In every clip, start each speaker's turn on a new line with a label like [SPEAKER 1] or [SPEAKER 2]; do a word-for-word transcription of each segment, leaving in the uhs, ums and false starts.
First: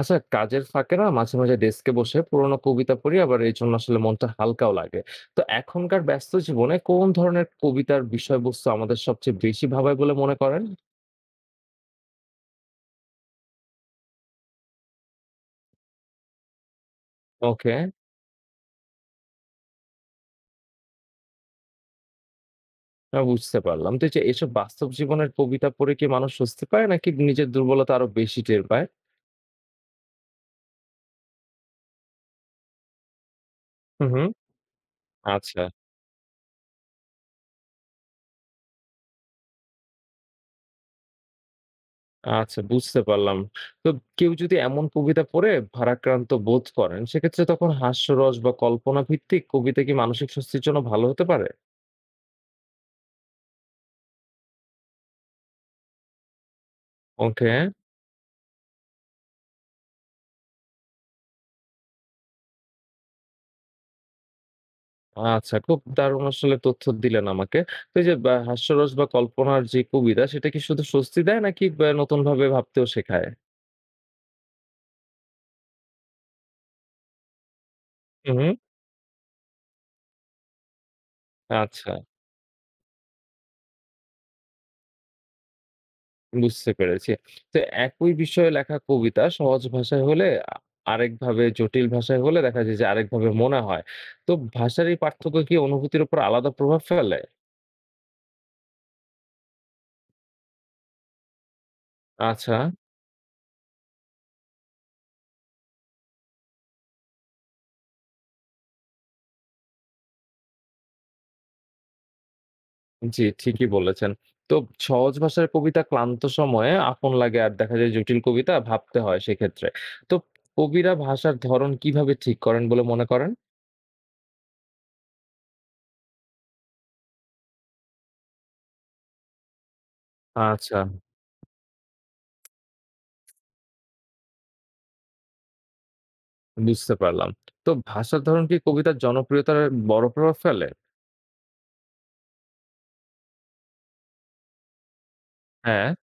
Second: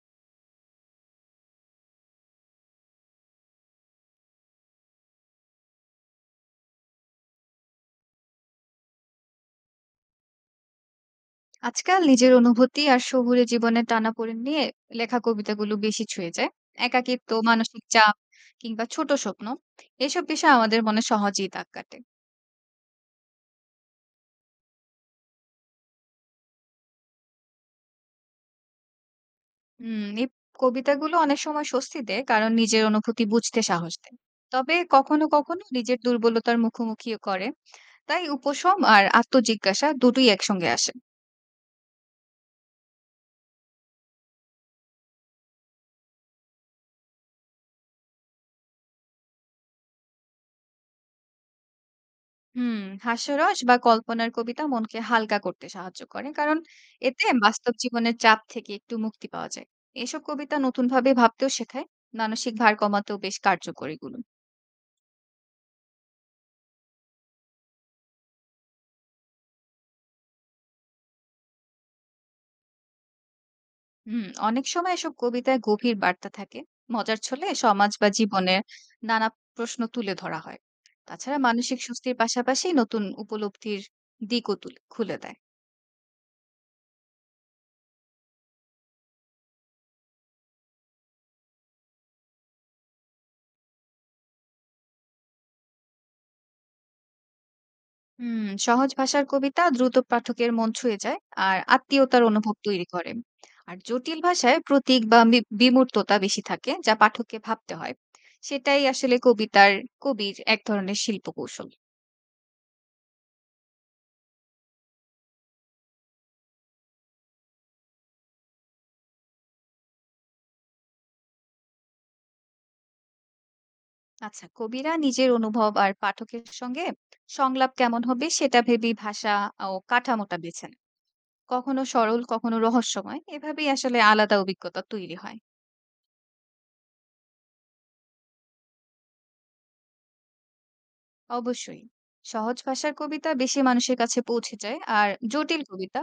[SPEAKER 1] আচ্ছা কাজের ফাঁকে না মাঝে মাঝে ডেস্কে বসে পুরোনো কবিতা পড়ি আবার এই জন্য আসলে মনটা হালকাও লাগে। তো এখনকার ব্যস্ত জীবনে কোন ধরনের কবিতার বিষয়বস্তু আমাদের সবচেয়ে বেশি ভাবায় বলে মনে করেন?
[SPEAKER 2] আজকাল নিজের অনুভূতি আর শহুরে জীবনের টানাপোড়েন নিয়ে লেখা কবিতাগুলো বেশি ছুঁয়ে যায়। একাকিত্ব,
[SPEAKER 1] ওকে।
[SPEAKER 2] মানসিক চাপ কিংবা ছোট স্বপ্ন এসব বিষয় আমাদের মনে সহজেই দাগ কাটে।
[SPEAKER 1] বুঝতে পারলাম। তো এই যে এসব বাস্তব জীবনের কবিতা পড়ে কি মানুষ স্বস্তি পায় নাকি নিজের দুর্বলতা আরো বেশি টের পায়?
[SPEAKER 2] হুম, এই কবিতাগুলো অনেক সময় স্বস্তি দেয় কারণ নিজের অনুভূতি বুঝতে সাহস
[SPEAKER 1] হুম,
[SPEAKER 2] দেয়।
[SPEAKER 1] হুম।
[SPEAKER 2] তবে কখনো
[SPEAKER 1] আচ্ছা।
[SPEAKER 2] কখনো নিজের দুর্বলতার মুখোমুখিও করে। তাই উপশম আর আত্মজিজ্ঞাসা দুটোই একসঙ্গে আসে।
[SPEAKER 1] আচ্ছা, বুঝতে পারলাম। তো কেউ যদি এমন কবিতা পড়ে ভারাক্রান্ত বোধ করেন, সেক্ষেত্রে তখন হাস্যরস বা কল্পনা ভিত্তিক কবিতা কি মানসিক স্বস্তির জন্য ভালো হতে পারে?
[SPEAKER 2] হুম, হাস্যরস বা কল্পনার কবিতা মনকে হালকা করতে সাহায্য করে। কারণ এতে
[SPEAKER 1] ওকে।
[SPEAKER 2] বাস্তব জীবনের চাপ থেকে একটু মুক্তি পাওয়া যায়। এসব কবিতা নতুনভাবে ভাবতেও শেখায়। মানসিক ভার কমাতেও বেশ কার্যকর এগুলো।
[SPEAKER 1] আচ্ছা, খুব দারুণ আসলে তথ্য দিলেন আমাকে। তো এই যে বা হাস্যরস বা কল্পনার যে কবিতা সেটা কি শুধু স্বস্তি দেয় নাকি বা নতুনভাবে ভাবতেও শেখায়?
[SPEAKER 2] হুম, অনেক সময় এসব কবিতায় গভীর বার্তা থাকে। মজার ছলে সমাজ বা
[SPEAKER 1] হু, হু।
[SPEAKER 2] জীবনের নানা প্রশ্ন তুলে ধরা হয়। তাছাড়া মানসিক
[SPEAKER 1] আচ্ছা,
[SPEAKER 2] স্বস্তির পাশাপাশি নতুন উপলব্ধির দিকও তুল খুলে দেয়।
[SPEAKER 1] বুঝতে পেরেছি। তো একই বিষয়ে লেখা কবিতা সহজ ভাষায় হলে আ আরেকভাবে, জটিল ভাষায় হলে দেখা যায় যে আরেকভাবে মনে হয়। তো ভাষার এই পার্থক্য কি অনুভূতির উপর আলাদা প্রভাব ফেলে?
[SPEAKER 2] হুম, সহজ ভাষার কবিতা দ্রুত পাঠকের মন ছুঁয়ে যায় আর আত্মীয়তার অনুভব
[SPEAKER 1] আচ্ছা।
[SPEAKER 2] তৈরি করে। আর জটিল ভাষায় প্রতীক বা বি- বিমূর্ততা বেশি থাকে যা পাঠককে ভাবতে হয়। সেটাই আসলে কবিতার কবির এক ধরনের শিল্পকৌশল।
[SPEAKER 1] জি, ঠিকই বলেছেন। তো সহজ ভাষার কবিতা ক্লান্ত সময়ে আপন লাগে, আর দেখা যায় জটিল কবিতা ভাবতে হয় সেক্ষেত্রে। তো কবিরা ভাষার ধরন কিভাবে ঠিক করেন বলে মনে করেন?
[SPEAKER 2] আচ্ছা, কবিরা নিজের অনুভব আর পাঠকের সঙ্গে সংলাপ কেমন হবে সেটা ভেবেই ভাষা ও কাঠামোটা বেছেন।
[SPEAKER 1] আচ্ছা,
[SPEAKER 2] কখনো সরল, কখনো রহস্যময়, এভাবেই আসলে আলাদা অভিজ্ঞতা তৈরি হয়।
[SPEAKER 1] বুঝতে পারলাম। তো ভাষার ধরন কি কবিতার জনপ্রিয়তার বড় প্রভাব ফেলে?
[SPEAKER 2] অবশ্যই। সহজ ভাষার কবিতা বেশি মানুষের কাছে পৌঁছে যায় আর জটিল
[SPEAKER 1] হ্যাঁ,
[SPEAKER 2] কবিতা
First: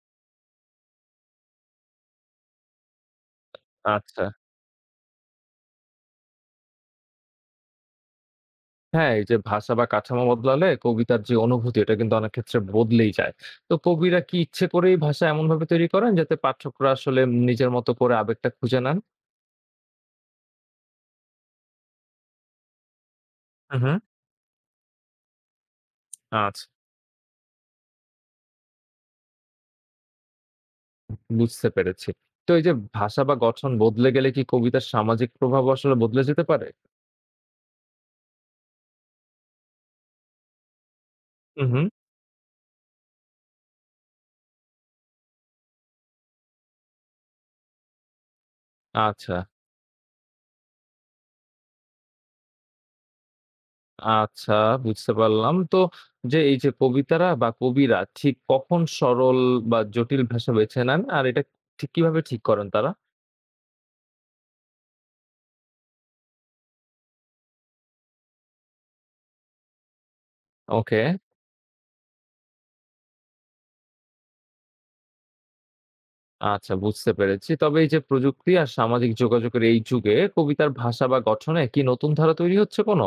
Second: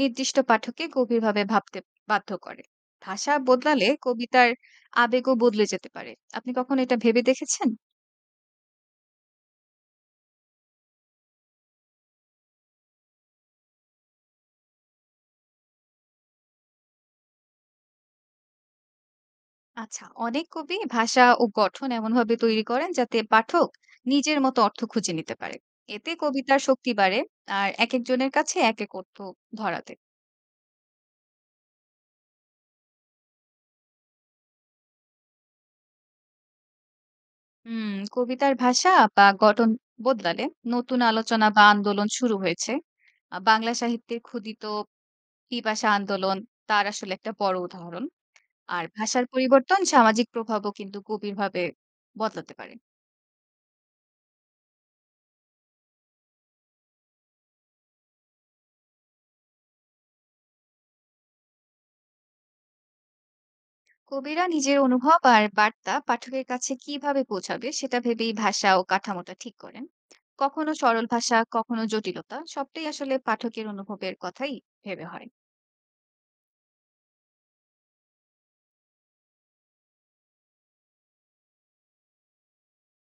[SPEAKER 2] নির্দিষ্ট পাঠককে গভীরভাবে ভাবতে বাধ্য করে। ভাষা বদলালে
[SPEAKER 1] আচ্ছা।
[SPEAKER 2] কবিতার আবেগও বদলে যেতে পারে। আপনি কখনো এটা ভেবে দেখেছেন?
[SPEAKER 1] হ্যাঁ, এই যে ভাষা বা কাঠামো বদলালে কবিতার যে অনুভূতি এটা কিন্তু অনেক ক্ষেত্রে বদলেই যায়। তো কবিরা কি ইচ্ছে করেই ভাষা এমনভাবে তৈরি করেন যাতে পাঠকরা আসলে নিজের মতো করে আবেগটা খুঁজে নেন?
[SPEAKER 2] আচ্ছা, অনেক কবি ভাষা ও গঠন এমনভাবে তৈরি করেন যাতে পাঠক
[SPEAKER 1] হু, হু,
[SPEAKER 2] নিজের মতো অর্থ খুঁজে নিতে পারে। এতে কবিতার
[SPEAKER 1] আচ্ছা।
[SPEAKER 2] শক্তি বাড়ে আর একেকজনের কাছে একেক অর্থ ধরা দেয়।
[SPEAKER 1] বুঝতে পেরেছি। তো এই যে ভাষা বা গঠন বদলে গেলে কি কবিতার সামাজিক প্রভাবও আসলে বদলে যেতে পারে?
[SPEAKER 2] হুম, কবিতার ভাষা বা গঠন বদলালে নতুন আলোচনা বা
[SPEAKER 1] হুম, হুম।
[SPEAKER 2] আন্দোলন শুরু হয়েছে। আ বাংলা সাহিত্যের ক্ষুধিত পিপাসা আন্দোলন তার আসলে একটা বড় উদাহরণ। আর ভাষার
[SPEAKER 1] আচ্ছা,
[SPEAKER 2] পরিবর্তন সামাজিক প্রভাবও কিন্তু গভীরভাবে বদলাতে পারে।
[SPEAKER 1] আচ্ছা, বুঝতে পারলাম। তো যে এই যে কবিতারা বা কবিরা ঠিক কখন সরল বা জটিল ভাষা বেছে নেন? আর এটা ঠিক কিভাবে ঠিক করেন তারা?
[SPEAKER 2] কবিরা নিজের অনুভব আর বার্তা পাঠকের কাছে কিভাবে পৌঁছাবে সেটা ভেবেই ভাষা ও কাঠামোটা ঠিক করেন। কখনো
[SPEAKER 1] ওকে,
[SPEAKER 2] সরল ভাষা, কখনো জটিলতা, সবটাই আসলে পাঠকের অনুভবের কথাই ভেবে হয়।
[SPEAKER 1] আচ্ছা, বুঝতে পেরেছি। তবে এই যে প্রযুক্তি আর সামাজিক যোগাযোগের এই যুগে কবিতার ভাষা বা গঠনে কি নতুন ধারা তৈরি হচ্ছে কোনো?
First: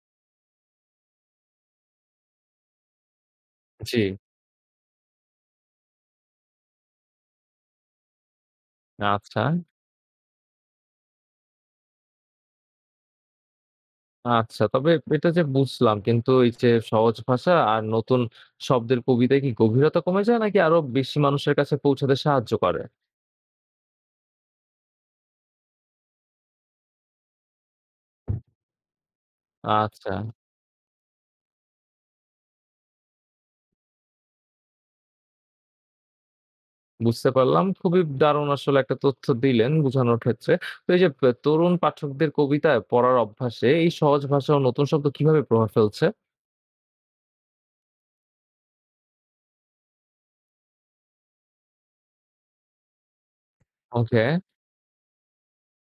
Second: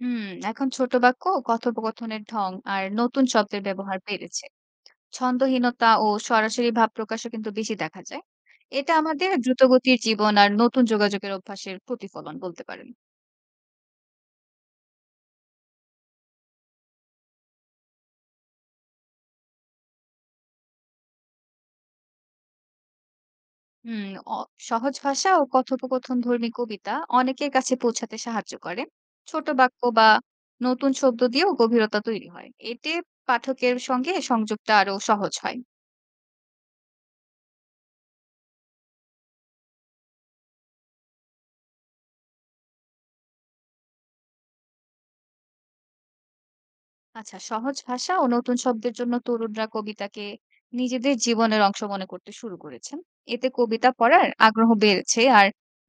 [SPEAKER 2] হুম এখন ছোট বাক্য, কথোপকথনের ঢং আর নতুন শব্দের
[SPEAKER 1] জি,
[SPEAKER 2] ব্যবহার বেড়েছে। ছন্দহীনতা ও সরাসরি ভাব প্রকাশও কিন্তু বেশি দেখা যায়। এটা আমাদের
[SPEAKER 1] আচ্ছা।
[SPEAKER 2] দ্রুতগতির জীবন আর নতুন যোগাযোগের অভ্যাসের প্রতিফলন বলতে পারেন।
[SPEAKER 1] আচ্ছা, তবে এটা যে বুঝলাম, কিন্তু এই যে সহজ ভাষা আর নতুন শব্দের কবিতায় কি গভীরতা কমে যায় নাকি আরো বেশি মানুষের কাছে পৌঁছাতে সাহায্য করে?
[SPEAKER 2] হুম অ- সহজ ভাষা ও কথোপকথন ধর্মী কবিতা অনেকের কাছে পৌঁছাতে সাহায্য করে। ছোট বাক্য বা
[SPEAKER 1] আচ্ছা,
[SPEAKER 2] নতুন শব্দ দিয়েও গভীরতা তৈরি হয়, এতে পাঠকের সঙ্গে সংযোগটা আরো সহজ হয়।
[SPEAKER 1] বুঝতে পারলাম। খুবই দারুণ আসলে একটা তথ্য দিলেন বোঝানোর ক্ষেত্রে। তো এই যে প তরুণ পাঠকদের কবিতায় পড়ার অভ্যাসে এই সহজ ভাষা ও নতুন শব্দ কিভাবে প্রভাব ফেলছে?
[SPEAKER 2] আচ্ছা, সহজ ভাষা ও নতুন শব্দের জন্য তরুণরা কবিতাকে নিজেদের জীবনের অংশ মনে করতে শুরু করেছেন। এতে কবিতা
[SPEAKER 1] ওকে।
[SPEAKER 2] পড়ার আগ্রহ বেড়েছে আর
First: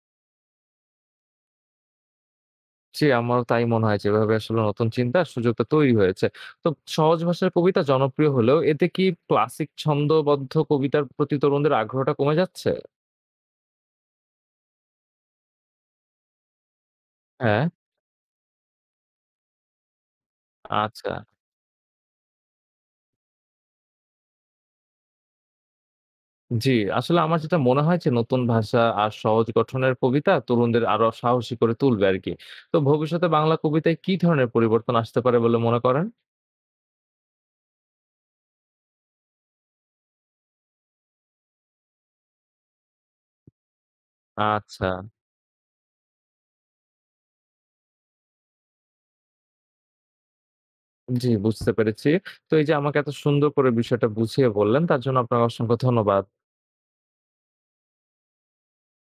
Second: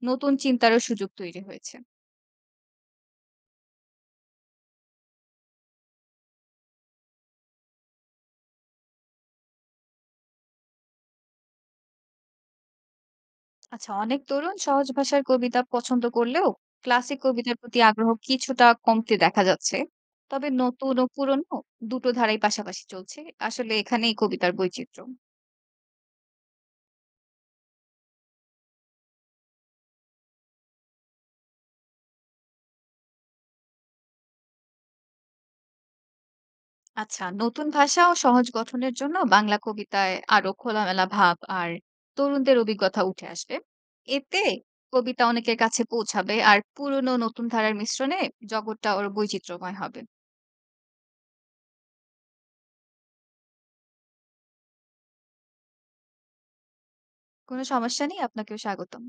[SPEAKER 2] নতুন চিন্তারও সুযোগ তৈরি হয়েছে।
[SPEAKER 1] জি, আমারও তাই মনে হয়, যেভাবে আসলে নতুন চিন্তার সুযোগটা তৈরি হয়েছে। তো সহজ ভাষার কবিতা জনপ্রিয় হলেও এতে কি ক্লাসিক ছন্দবদ্ধ কবিতার প্রতি তরুণদের আগ্রহটা কমে যাচ্ছে?
[SPEAKER 2] আচ্ছা, অনেক তরুণ সহজ ভাষার কবিতা পছন্দ করলেও ক্লাসিক কবিতার
[SPEAKER 1] হ্যাঁ,
[SPEAKER 2] প্রতি আগ্রহ কিছুটা কমতে দেখা যাচ্ছে। তবে নতুন ও
[SPEAKER 1] আচ্ছা।
[SPEAKER 2] পুরনো দুটো ধারাই পাশাপাশি চলছে। আসলে এখানেই কবিতার বৈচিত্র্য।
[SPEAKER 1] জি, আসলে আমার যেটা মনে হয় যে নতুন ভাষা আর সহজ গঠনের কবিতা তরুণদের আরো সাহসী করে তুলবে আরকি। তো ভবিষ্যতে বাংলা কবিতায় কি ধরনের পরিবর্তন আসতে পারে বলে মনে করেন?
[SPEAKER 2] আচ্ছা, নতুন ভাষা ও সহজ গঠনের জন্য বাংলা কবিতায় আরো খোলামেলা ভাব আর তরুণদের অভিজ্ঞতা উঠে আসবে। এতে
[SPEAKER 1] আচ্ছা,
[SPEAKER 2] কবিতা অনেকের কাছে পৌঁছাবে আর পুরনো নতুন ধারার মিশ্রণে জগৎটা ওর বৈচিত্র্যময় হবে।
[SPEAKER 1] জি, বুঝতে পেরেছি। তো এই যে আমাকে এত সুন্দর করে বিষয়টা বুঝিয়ে বললেন, তার জন্য আপনাকে অসংখ্য ধন্যবাদ।
[SPEAKER 2] কোনো সমস্যা নেই, আপনাকেও স্বাগতম।